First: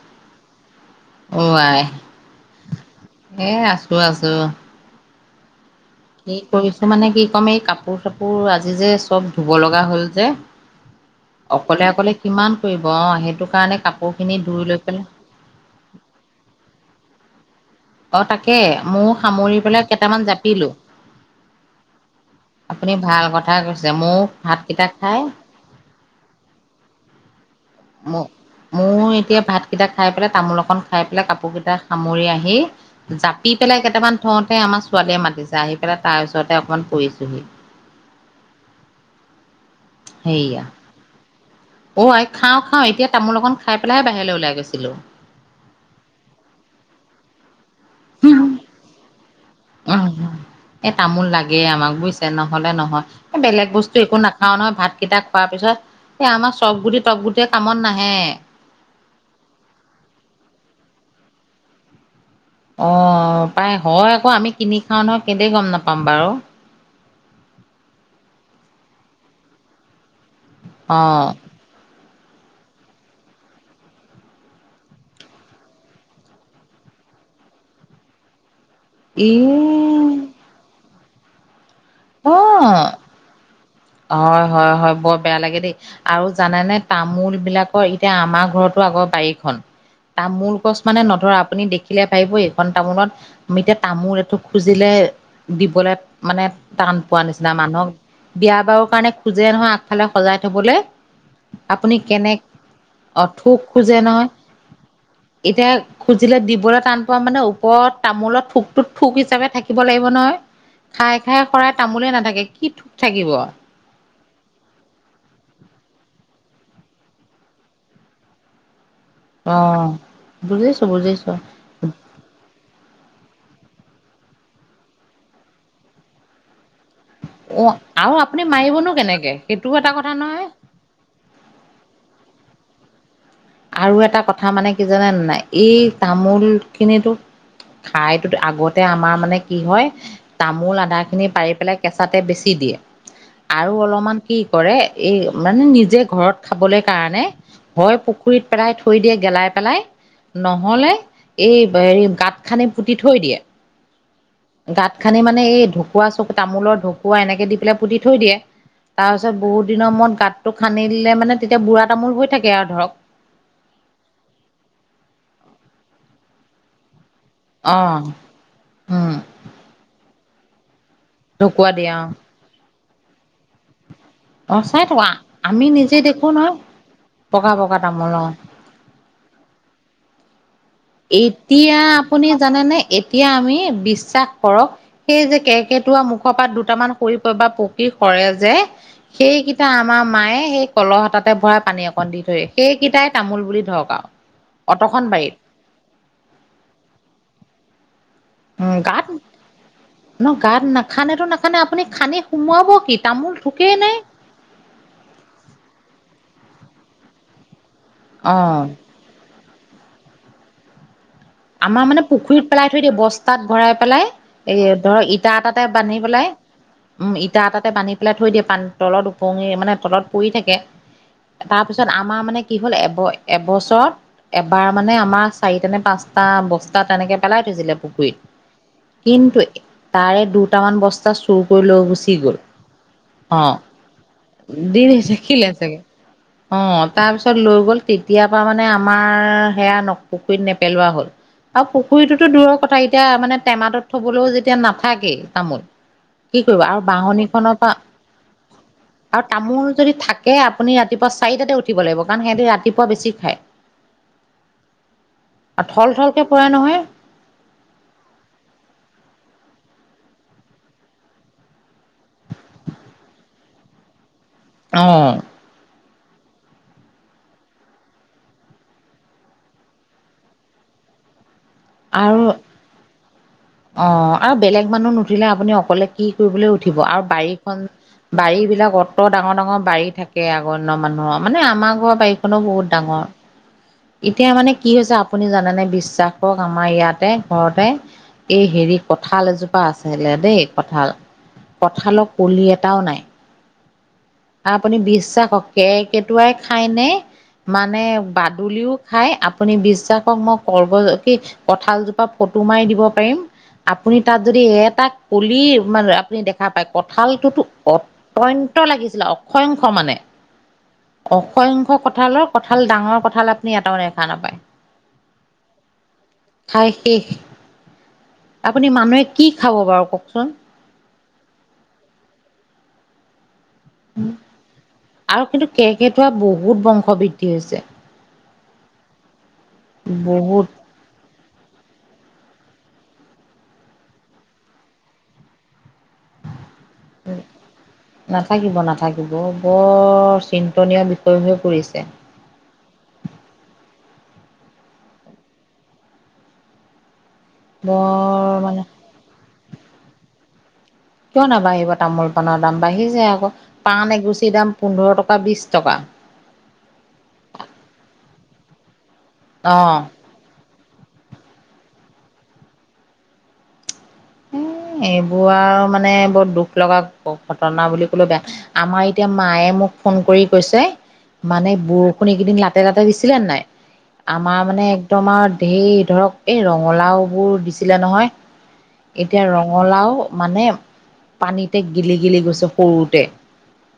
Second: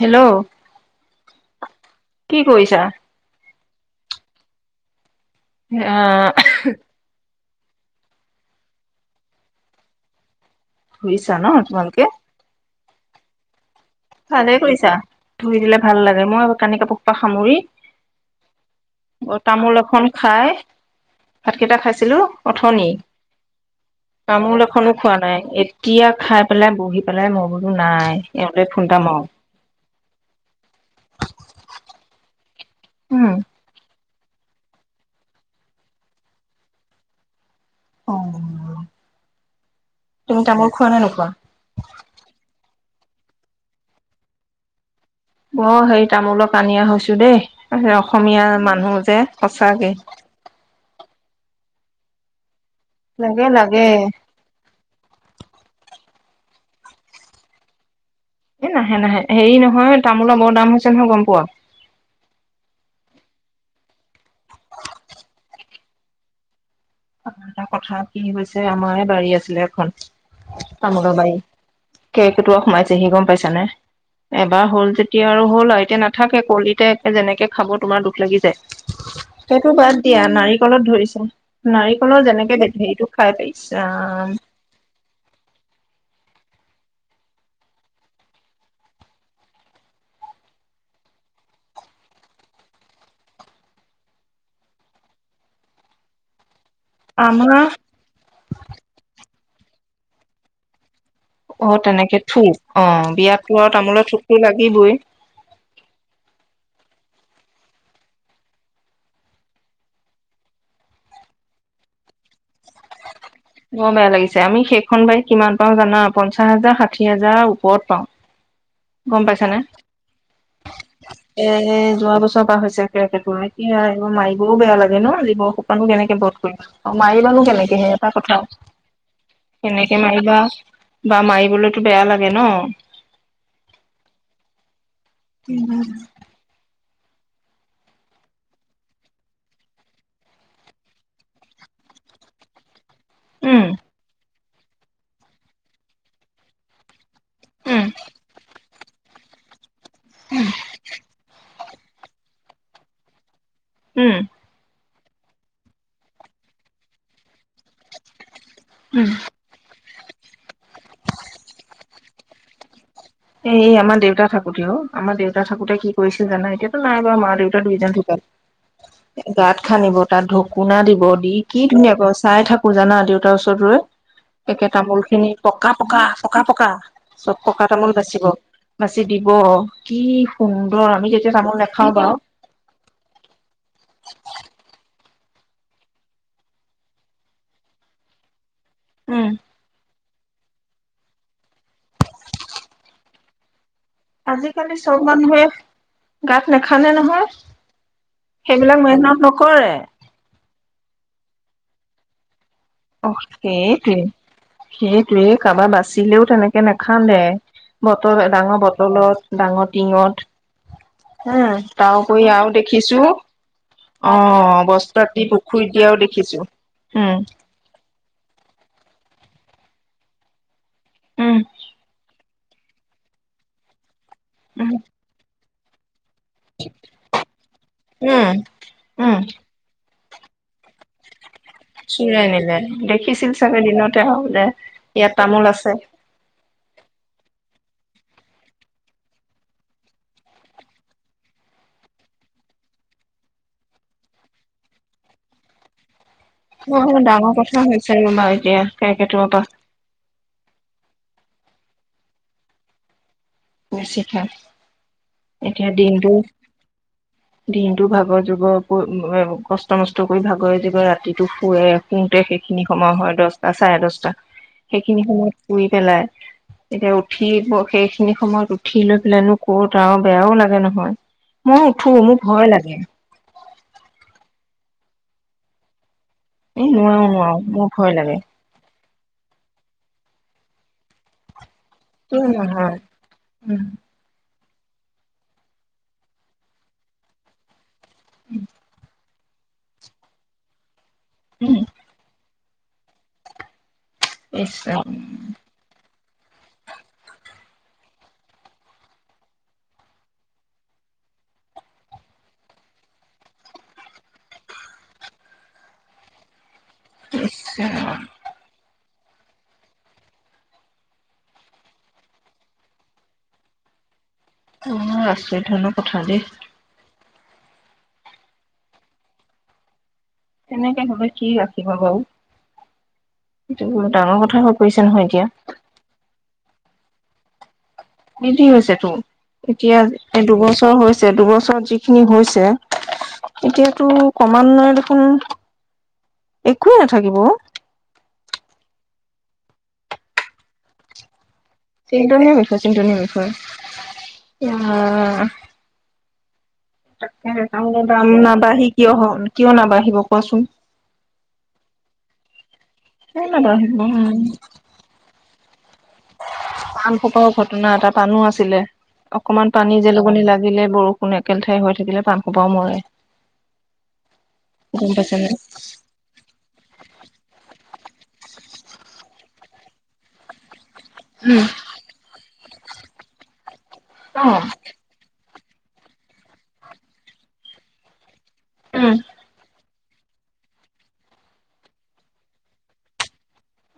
Hello অ' আই, কি কৰিছা এই আছো কোৱা আছো। আহ সেই কৰিছো মানে কি ক'ম, এই কাপোৰ -চাপোৰ আজি যে চব ধুব লগা হ'ল যে। ধুইছা ন অকলে, তোমালোকে অকলে কিমান কৰিব অ' হেইটো কাৰণে কাপ ভালে কৰিছা ধুই দিলে ভাল লাগে, মই কানি-কাপোৰ সোপা সামৰি অ' তাকে মউ সামৰি তামোল পেলাই এখন কেটামান খাই জাপিলো। ভাতকেইটা খাইছিলো অথনি আপুনি ভাল কথা কৈছে ময়ো তামোল ভাতকেইটা এখনো খোৱা খাই নাই এতিয়া। খাই পেলাই বহি পেলাই মই বোলো নাই এওঁকে ফোন এটা মাৰো। কেইটা খাই পেলাই, তামোল অকন খাই পেলাই, কাপোৰ কেইটা সামৰি আহি উম জাপি পেলাই কেইটামান প্ৰথমতে আমাৰ ছোৱালীয়ে মাতিছে, আহি পেলাই তাই ওচৰতে অকণমান পৰিছোহি। অ' তুমি সেইয়া তামোল খোৱা নে নোখোৱা? অ' আই খাওঁ খাওঁ, এতিয়া তামোল অকন খাই পেলাইহে বাহিৰলৈ ওলাই গৈছিলোঁ। বৰ হেই তামোলৰ কানিয়া হৈছো দেই। অ' হেয়া, অসমীয়া মানুহ যে সঁচাকে চে নহ'লে নহয়, এ লাগে বেলেগ লাগে বস্তু একো নাখাওঁ নহয়, ভাতকেইটা খোৱাৰ পিছত এ আমাৰ চব গুটি, টপ গুটিয়ে কামত নাহে। এ নাহে নাহে, হেৰি নহয় তামোলৰ বৰ দাম হৈছে নহয় গম পোৱা? অ' পায় হয় আকৌ আমি কিনি খাওঁ নহয়, কেইলে গম নাপাম বাৰু। এটা কথা কি হৈছে আমাৰে বাৰী আছিলে এখন। অ তামোলৰ বাৰী কেৰ্কেটুৱা সোমাইছে সি গম পাইছা নে? এবাৰ হ'ল যেতিয়া আৰু হ'ল আৰু এতিয়া নাথাকে কলিতে যেনেকে খাব তোমাৰ দুখ লাগি যায়। ই সেইটো বাদ দিয়া নাৰিকলত ধৰিছে, নাৰিকলৰ যেনেকে অ হেৰিটো খাই পাই হয় হয় হয় বৰ বেয়া লাগে দেই। আৰু জানেনে তামোল বিলাকৰ এতিয়া আমাৰ ঘৰতো আগৰ বাৰীখন তামোল গছ মানে নধৰা আপুনি দেখিলে ভাবিব এইখন তামোলত আমি এতিয়া তামোল এঠুক খুজিলে এ দিবলে মানে টান পোৱা নিচিনা আমাৰ মানুহক বিয়া বাৰো কাৰণে খোজে নহয় আগফালে সজাই থবলে অ তেনেকে থোক, অ বিয়টো থোক খোজে তামোলৰ নহয় থোকটো লাগিবই। এতিয়া খুজিলে দিবলে টান পোৱা মানে ওপৰত তামোলত ঠোকটোত ঠোক হিচাপে থাকিব লাগিব নহয়। খায় খায় হৰাই তামোলে নাথাকে কি ঠোক থাকিব। অ বেয়া লাগিছে, আমি সেইখন বাৰী কিমান পাওঁ জানা? পঞ্চাশ হাজাৰ ষাঠি হাজাৰ ওপৰত পাওঁ। গম পাইছানে? অ', বুজিছো বুজিছো এ যোৱা বছৰৰ পৰা হৈছে কেৰ্কেটুৱাই এয়া এইবোৰ মাৰিবও বেয়া লাগে ন, জীৱৰ সোপানো কেনেকে বধ কৰিবা। অ মাৰিবানো অ', কেনেকে হে এটা আৰু আপুনি কথা। মাৰিবনো সেইটোও এটা কেনেকে কথা মাৰিবা নহয়। বা মাৰিবলৈতো বেয়া লাগে ন? আৰু এটা কথা মানে কি জানা নে নাই, এই উম তামোল খিনিটো খায়তোত আগতে আমাৰ মানে কি হয়, তামোল আধা খিনি পাৰি পেলাই কেঁচাতে বেছি দিয়ে। উম আৰু অলপমান কি কৰে, এই মানে নিজে ঘৰত খাবলৈ কাৰণে উম হয় পুখুৰীত পেলাই থৈ দিয়ে গেলাই পেলাই, নহলে এই হেৰি গাঁত খানি পুতি থৈ দিয়ে। উম গাঁত খানি মানে এই ঢকুৱা চ তামোলৰ ঢকুৱা এনেকে দি পেলাই পুতি থৈ দিয়ে, তাৰপিছত বহুত দিনৰ মূৰত গাতটো খানি দিলে মানে তেতিয়া বুঢ়া তামোল হৈ থাকে আৰু ধৰক। এ এই আমাৰ দেউতা থাকোতেও আমাৰ দেউতা থাকোতে কি কৰিছিল জানা এতিয়াতো নাই মা দেউতা দুইজন অ' ঢুকাল, উম গাঁত খান্দিব তাত ঢকুনা দিব দি কি ঢকুৱা দিয়ে ধুনীয়া ক অ' চাই থাকো জানা দেউতাৰ ওচৰত ৰৈ। অ' একে চাই তামোল থাকো খিনি আমি পকা নিজে পকা দেখো পকা নহয় পকা চব পকা তামোল বেছ ছিব বাছি দিব কি সুন্দৰ আমি যেতিয়া তামোল এতিয়া নাখাও বাৰু আপুনি জানেনে এতিয়া আমি বিশ্বাস কৰক সেই যে কেকটুৱা মুখৰ পাত দুটামান সৰি বা পকি সৰে যে উম সেইকেইটা আমাৰ মায়ে সেই কলহ এটাতে ভৰাই পানী অকণ দি থয়, সেইকেইটাই তামোল বুলি ধৰক। আৰু আজিকালি চব অতখন বাৰীত মানুহে গাত নেখানে নহয়। উম সেইবিলাক মেহনত নকৰে। খানাটো নেখানে আপুনি খানি সোমোৱাব কি অ তামোল থোকেই নে সেইটোৱে সেইটোৱে কাৰোবাৰ বাচিলেও তেনেক কে নাখান্দে বটল অ ডাঙৰ বটলত ডাঙৰ টিঙত উম আমাৰ মানে তাৰপৰি পুখুৰীত আৰু পেলাই থৈ দিয়ে দেখিছো বস্তাত ভৰাই পেলাই অ এই ধৰক বস্তাত দি ইটা এটাতে পুখুৰী বান্ধি দিয়াত পেলাই দেখিছো উম ইটা এটাতে পানীত পেলাই থৈ দিয়ে পানী তলত ওপঙি মানে তলত পৰি থাকে উম তাৰপিছত আমাৰ মানে কি হ'ল এব এবছৰত এবাৰ উম মানে আমাৰ চাৰিটা নে পাঁচ টা বস্তা তেনেকে পেলাই থৈছিলে পুখুৰীত উম উম কিন্তু তাৰে দুটামান বস্তা চুৰ কৰি লৈ গুচি চুৰাই গ'ল, নিলে দেখিছিল অ' চাগে দিনতে আৰু যে দি ইয়াত তামোল থাকিলে আছে চাগে। [inaudible] অ' তাৰপিছত লৈ গ'ল, তেতিয়াৰ পৰা মানে আমাৰ সেয়া ন পুখুৰীত নেপেলোৱা হ'ল। আও পুখুৰীটোতো দূৰৰ কথা এতিয়া মানে টেমাটোত থবলৈও যেতিয়া নাথাকেই তামোল কি কৰিব আৰু বৰ বাঁহনি ডাঙৰ খনৰ কথা পৰা হৈছে ৰ'বা এতিয়া আও কেৰ্কেটুৱাৰ পৰা তামোল যদি থাকে আপুনি ৰাতিপুৱা চাৰিটাতে উঠিব লাগিব কাৰণ সিহঁতে ৰাতিপুৱা বেছি খায়। [unintelligible] এতিয়া থল দিনটো থলকে পৰে নহয় দিনটো ভাগৰ যুগৰ উপৰিও কষ্ কষ্ট মষ্ট কৰি ভাগৰে যিগৰে ৰাতিটো শুৱে শুওঁতে সেইখিনি সময় হয় দহটা চাৰে দহটা। সেইখিনি অ', সময়ত শুই পেলাই এতিয়া উঠি সেইখিনি। সময়ত উঠি লৈ পেলাইনো ক'ত আৰু বেয়াও লাগে নহয়। মই উঠো মোৰ আৰু ভয় লাগে। অ আৰু বেলেগ মানুহ নুঠিলে আপুনি অকলে কি কৰিবলৈ এই উঠিব নোৱাৰো আৰু নোৱাৰো বাৰীখন মোৰ ভয় লাগে বাৰী বিলাকত অত ডাঙৰ ডাঙৰ বাৰী থাকে আগৰ দিনৰ মানুহৰ মানে আমাৰ ঘৰ বাৰীখনো বহুত নহয় ডাঙৰ উম এতিয়া মানে কি হৈছে আপুনি জানেনে বিশ্বাস কৰক আমাৰ ইয়াতে ঘৰতে এই হেৰি কঁঠাল এজোপা আছিলে দেই কঁঠাল উম কঁঠালৰ কলি এটা। এটাও নাই। আ ইচ্ আপুনি ৰাম বিশ্বাসক কেৰ্কেটুৱাই খাইনে মানে বাদুলিও খাই আপুনি বিশ্বাস কৰক মই [unintelligible] কঁঠালজোপা ফটো। ফটো মাৰি দিব পাৰিম আপুনি তাত যদি এটা কলি মানে আপুনি দেখ দেখা পাই কঁঠালটোতো ইছ অত্যন্ত লাগিছিলে অসংখ্য মানে। অসংখ্য কঁঠালৰ কঁঠাল ডাঙৰ কঁঠাল আপুনি এটাও নাই। দেখা নাপায় ৰাম বৰ আচৰিত ধৰণৰ কথা দেই। খাই শেষ। আপুনি মানুহে কি খাব বাৰু কওক তেনেকে হলে কি ৰাখিব বাৰু। এই বৰ ডাঙৰ কথা হৈ পৰিছে নহয় আৰু এতিয়া। কিন্তু কেৰ্কেটুৱা বহুত বংশ বৃদ্ধি হৈছে। বৃদ্ধি হৈছেতো এতিয়া এই বহুত দুবছৰ হৈছে দুবছৰত যিখিনি হৈছে। এতিয়াতো ক্ৰমান্বয়ে দেখোন। একোৱেই নাথাকিব। নাথাকিব নাথাকিব বৰ চিন্তনীয় বিষয় হৈ। পৰিছে। চিন্তনীয় বিষয় চিন্তনীয় বিষয় অ। তাকে দাম বৰ মানে নাবঢ়ি কিয় কিয় নাবাঢ়িব কোৱাচোন। কিয় নাবাঢ়িব তামোল পাণৰ দাম বাঢ়িছে কিয় আকৌ নাবাঢ়িব পাণ উম এগুছিৰ দাম পোন্ধৰ টকা বিশ টকা পাণ সোপাও ঘটনা এটা পাণো আছিলে অকমান পানী অ'। জেলুকনি লাগিলে। বৰষুণ একেলেঠাৰিয়ে হৈ থাকিলে পান সোপাও মৰে। এ গম এইবোৰ পাইছানে? আৰু মানে বহুত দুখ লগা ঘটনা বুলি কলে বেয়া আমাৰ এতিয়া মায়ে মোক ফোন কৰি কৈছে। উম। মানে বৰষুণ এইকেইদিন লাতে লাতে দিছিলে নাই, আমাৰ অ', মানে একদম আও সেই ধৰক এই ৰঙালাও বোৰ দিছিলে নহয়, উম। এতিয়া ৰঙালাও মানে পানীতে গিলি গিলি গৈছে সৰুতে।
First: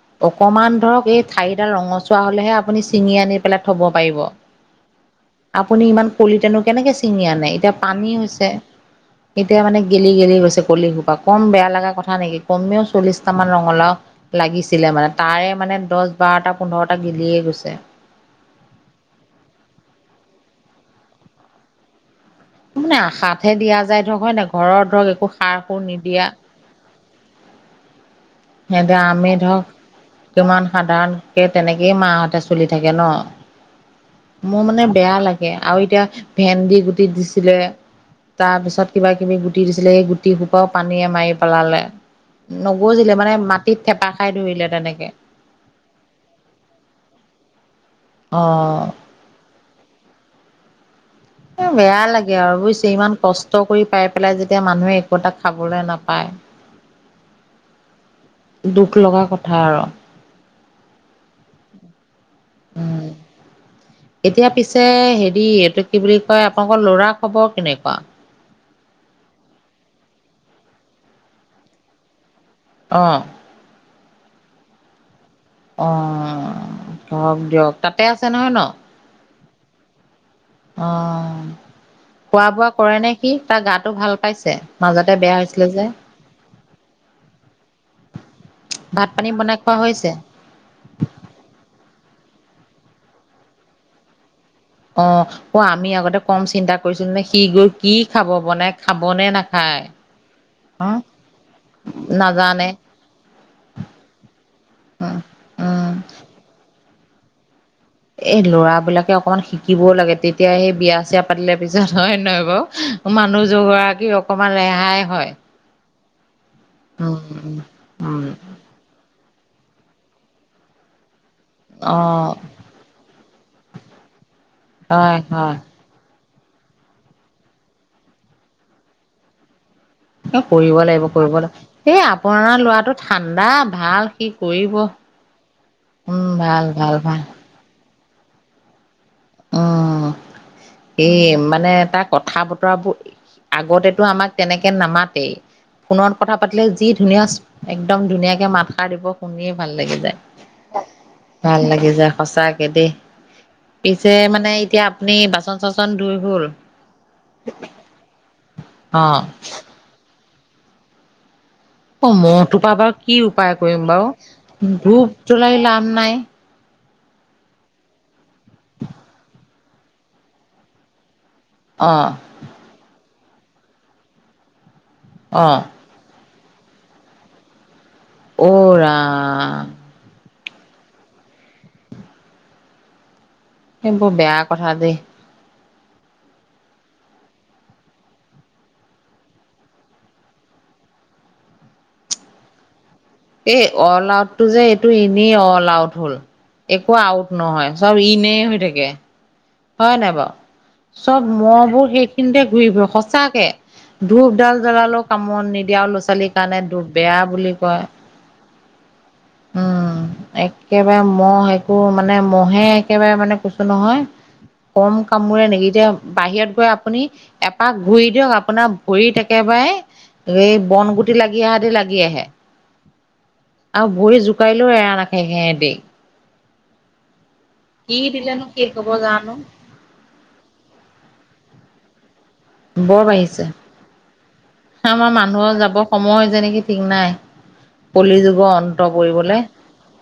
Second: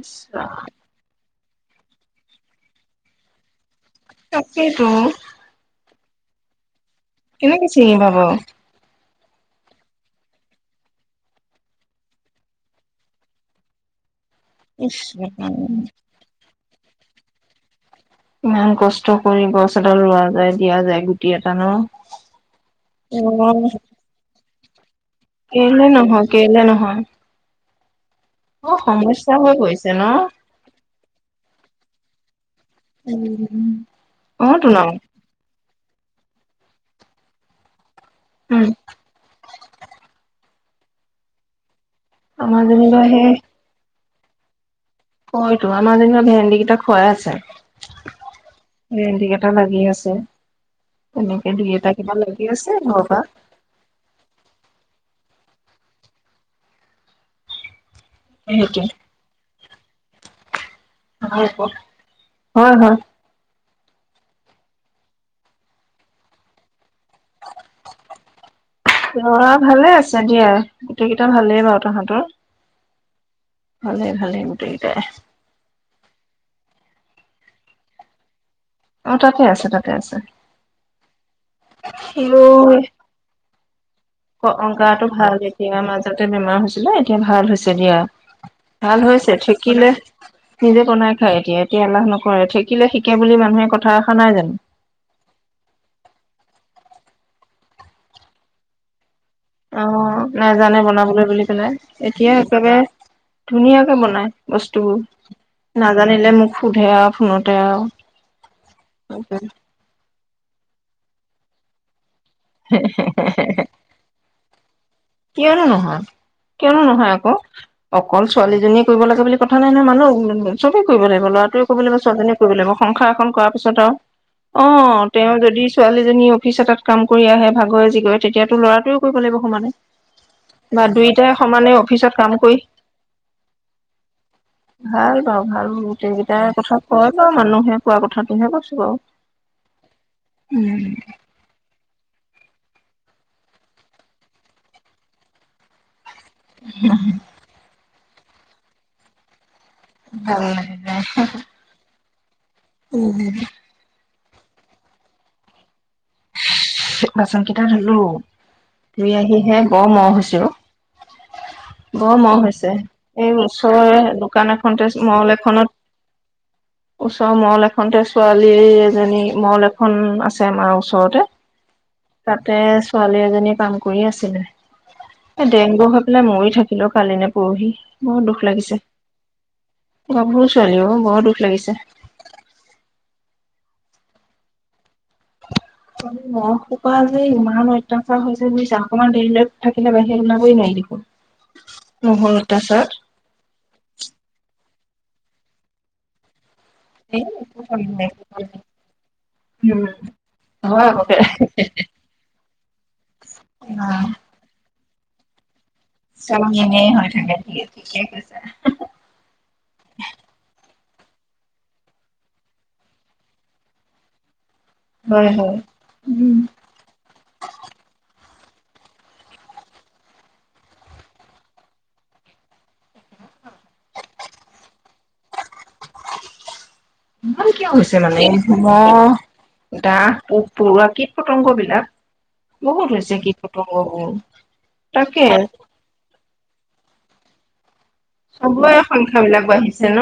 ইছ ৰাম, অকমান ধৰক এই ঠাৰিডাল ৰঙচুৱা হলেহে আপুনি ছিঙি আনি পেলাই। থব পাৰিব তাকেইতো আপুনি ইমান কলিতেনো কেনেকে। চিঙি আনে কেনেকে এতিয়া চিনি পানী পাব? হৈছে এতিয়া মানে। গেলি গেলি গৈছে কলি খোপা কম বেয়া লগা কথা নেকি কমেও চল্লিশটা মান ৰঙালাওঁ। লাগিছিলে ইছ মানে তাৰে ৰাম। মানে দহ বাৰটা পোন্ধৰটা গেলিয়ে গৈছে। ইমান কষ্ট কৰি গছ এডাল ৰোৱা যায় দিয়া যায় গুটি এটা নহ। আশাতহে দিয়া যায় ধৰক হয় নাই ঘৰত ধৰক একো সাৰ সুৰ কেলে নিদিয়া নহয়, কেলে নহয়, বৰ [unintelligible] আমি সমস্যা হৈ ধৰক পৰিছে ন? কিমান সাধাৰণকে তেনেকেই মাহঁতে। চলি থাকে নহ উম। অ', মোৰ তো ন, মানে বেয়া লাগে আৰু। এতিয়া ভেন্দি গুটি দিছিলে, তাৰ উম, পিছত কিবা কিবি গুটি দিছিলে সেই গুটি ই পানীয়ে মাৰি‌ পেলালে। আমাৰ যেনিবা নগজিলে মানে সেই মাটিত থেপা খাই ধৰিলে তেনেকে। হয়টো আমাৰ যেনিবা ভেন্দি কেইটা খুৱাই আছে। অ'। ভেণ্ডি কেইটা লাগি আছে। তেনেকে এ দুই এটা বেয়া কিবা লাগে লাগি আৰু আছে বুজিছে ঘৰৰ ইমান পৰা কষ্ট কৰি পাই পেলাই যেতিয়া মানুহে টা খাবলৈ নাপায়। সেইটোৱে। দুখ লগা কথা [unintelligible] হয় হয়। উম। এতিয়া পিছে হেৰি এইটো কি বুলি কয় আপোনালোকৰ ল'ৰা খবৰ কেনেকুৱা? লৰা ভালে আছে দিয়া। গোটেইকেইটা ভালেই বাৰু তহাঁতৰ। অ'। ভালে ভালে গোটেই কেইটাই। অ, ধৰক দিয়ক তাতে আছে নহয় ন? অ তাতে আছে, তাতে আছে অহ, খোৱা বোৱা কৰে নে সি? তাৰ গাত অ গাটো ভাল এতিয়া মাজতে বেমাৰ হৈছিলে এতিয়া ভাল হৈছে। দিয়া, ভাল ভাত পানী হৈছে বনাই খোৱা থাকিলে হৈছে? নিজে বনাই খায় এতিয়া। এতিয়া এলাহ নকৰে, থাকিলে শিকে বুলি মানুহে কথা এষাৰ নাই জানো। অ, অ আমি আগতে কম চিন্তা কৰিছিলো নে সি গৈ কি খাব, বনাই খা অ', নাজানে বনাবলৈ বুলি পেলাই এতিয়া নাজানে একেবাৰে। ধুনীয়াকে বনাই বস্তুবোৰ উম, উম। নাজানিলে মোক সোধে আও ফোনতে আও এই ল'ৰা বিলাকে অকনমান শিকিবও লাগে তেতিয়া সেই বিয়া চিয়া পাতিলে পিছত হয় নহয় বাৰু? মানুহ গৰাকী অকমান ৰেহাই হয়। কিয়নো নহয়, কিয়নো নহয় উম, আকৌ উম, অকল উম, ছোৱালীজনীয়ে কৰিব লাগে বুলি কথা নাই নহয়, মানুহ চবেই কৰিব লাগিব ল'ৰাটোৱে কৰিব লাগিব, ছোৱালীজনী অ', কৰিব লাগিব, সংসাৰ এখন কৰ পিছত আৰু অ', হয়, তেওঁ হয়। যদি ছোৱালীজনী অফিচ এটাত কাম কৰি আহে, ভাগৰে যি কৰে তেতিয়াতো ল'ৰাটোৱে কৰিব লাগিব সমানে। এ কৰিব বা লাগিব দুইটাই কৰিব সমানে লাগিব এই অফিচত কাম কৰি আপোনাৰ লৰাটো ঠাণ্ডা ভাল সি কৰিব ভাল বাৰু ভাল উম গোটেইকেইটাৰ ভাল কথা ভাল কয় ভাল বাৰু মানুহে কোৱা কথাটোহে কৈছো বাৰু। উম স মানে তাৰ কথা ব তোমাক আগতেতো আমাক তেনেকে নামাতেই ফোণত কথা পাতিলে যি ধুনীয়া একদম ধুনীয়াকৈ মাত সাৰ দিব শুনি ভাল লাগি যায়, ভাল ভাল লাগি যা। উ হ। পিছে মানে এতিয়া আপুনি বাচন চাচন ধুই হ'ল? বাচন কেইটা ধুলো, অ ধুই আহিহে বৰ মহ হৈছে অ'। [inaudible] বৰ অ', মহ মহখোপা হৈছে বাৰু কি এই উপায় কৰিম ওচৰৰে বাৰু? দোকান এখনতে ধূপ মল জ্বলাই এখনত লাভ নাই। ওচৰৰ মল এখনতে ছোৱালী এজনী মল এখন আছে আমাৰ ওচৰতে। অ তাতে ছোৱালী এজনী কাম কৰি আছিলে অ এই ডেংগু হৈ পেলাই মৰি থাকিলে কালি নে পৰহি, বহুত দুখ অ লাগিছে। ৰাম গাভৰু ছোৱালী বহত দুখ লাগিছে। সেইবোৰ বেয়া কথা দেই ম'হসোপা যে ইমান অত্যাচাৰ হৈছে বুইছা অকণমান দেৰিলৈ থাকিলে বাহিৰ ওলাবই নোৱাৰি দেখোন উ। নহ'ল তাৰ পিছত এই অল আউটটো যে এইটো এনেই অল আউট হ'ল। একো এই আউট একো নহয়, কাম চব নাই। ইনে হৈ থাকে উম হয় নাই বাৰু। হয় আকৌ দে। চব মহবোৰ সেইখিনিতে ঘূৰি ফৰে সঁচাকে ধূপ ডাল জ্বলালে কামত নিদ তিয়া ল'ৰা ছোৱালীৰ চব কাৰণে দুখ এনেই হৈ বেয়া থাকে বুলি কয়। ঠিকে কৈছা। অ'। একেবাৰে মহ একো মানে মহে একেবাৰে মানে কৈছো নহয়। কম হয় কামোৰে হয় নেকি এতিয়া বাহিৰত গৈ আপুনি এপাক ঘূৰি দিয়ক আ আপোনাৰ ভৰিত একেবাৰে এই বন গুটি লাগি আহা দি লাগি আহে। আৰু ভৰি জোকাৰিলেও এৰা নাখায় সেহঁতি। ইমান কিয় হৈছে মানে দিলেনো শেষ হ'ব মহ, জানো। দাহ ব পৰুৱা, কীট-পতংগবিলাক বহুত বৰ হৈছে বাঢ়িছে, কীট-পতংগবোৰ। আমাৰ মানুহৰ যাব সময় হৈছে নেকি ঠিক নাই। কলি যুগৰ চবৰে অন্ত সংখ্যা পৰিবলে, বিলাক বাঢ়িছে ন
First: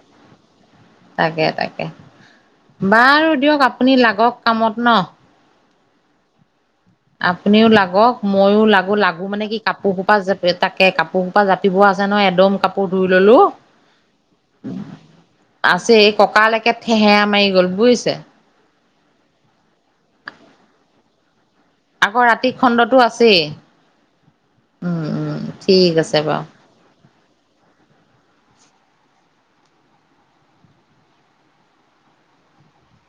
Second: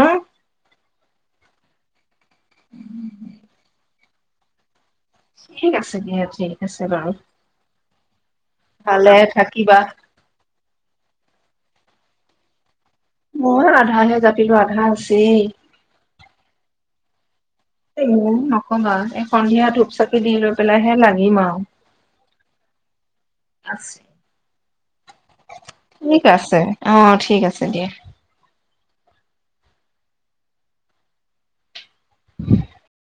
তাকে, তাকে। বাৰু দিয়ক আপুনি লাগক কামত ন'। ঠিক আছে দিয়া থি আপুনিও লাগক ময়ো লাগো ভালে লাগো মানে কি থাকিবা কাপোৰ সোপা তাকে কাপোৰ পা জাপিব আছে ন' এদম কা আকৌ ধুই ললো মই আধাহে জাপিলো আধা আছেই আছে এই ককালৈকে থঠেহে আ মাৰি গ'ল এ বুজিছে। নক'বা এই সন্ধিয়া ধূপ চাকি দি লৈ পেলাইহে লাগিম আৰু। আকৌ ৰাতি খণ্ডতো আছেই, উম উম। ঠিক আছে, অ ঠিক আছে, দিয়া [inaudible]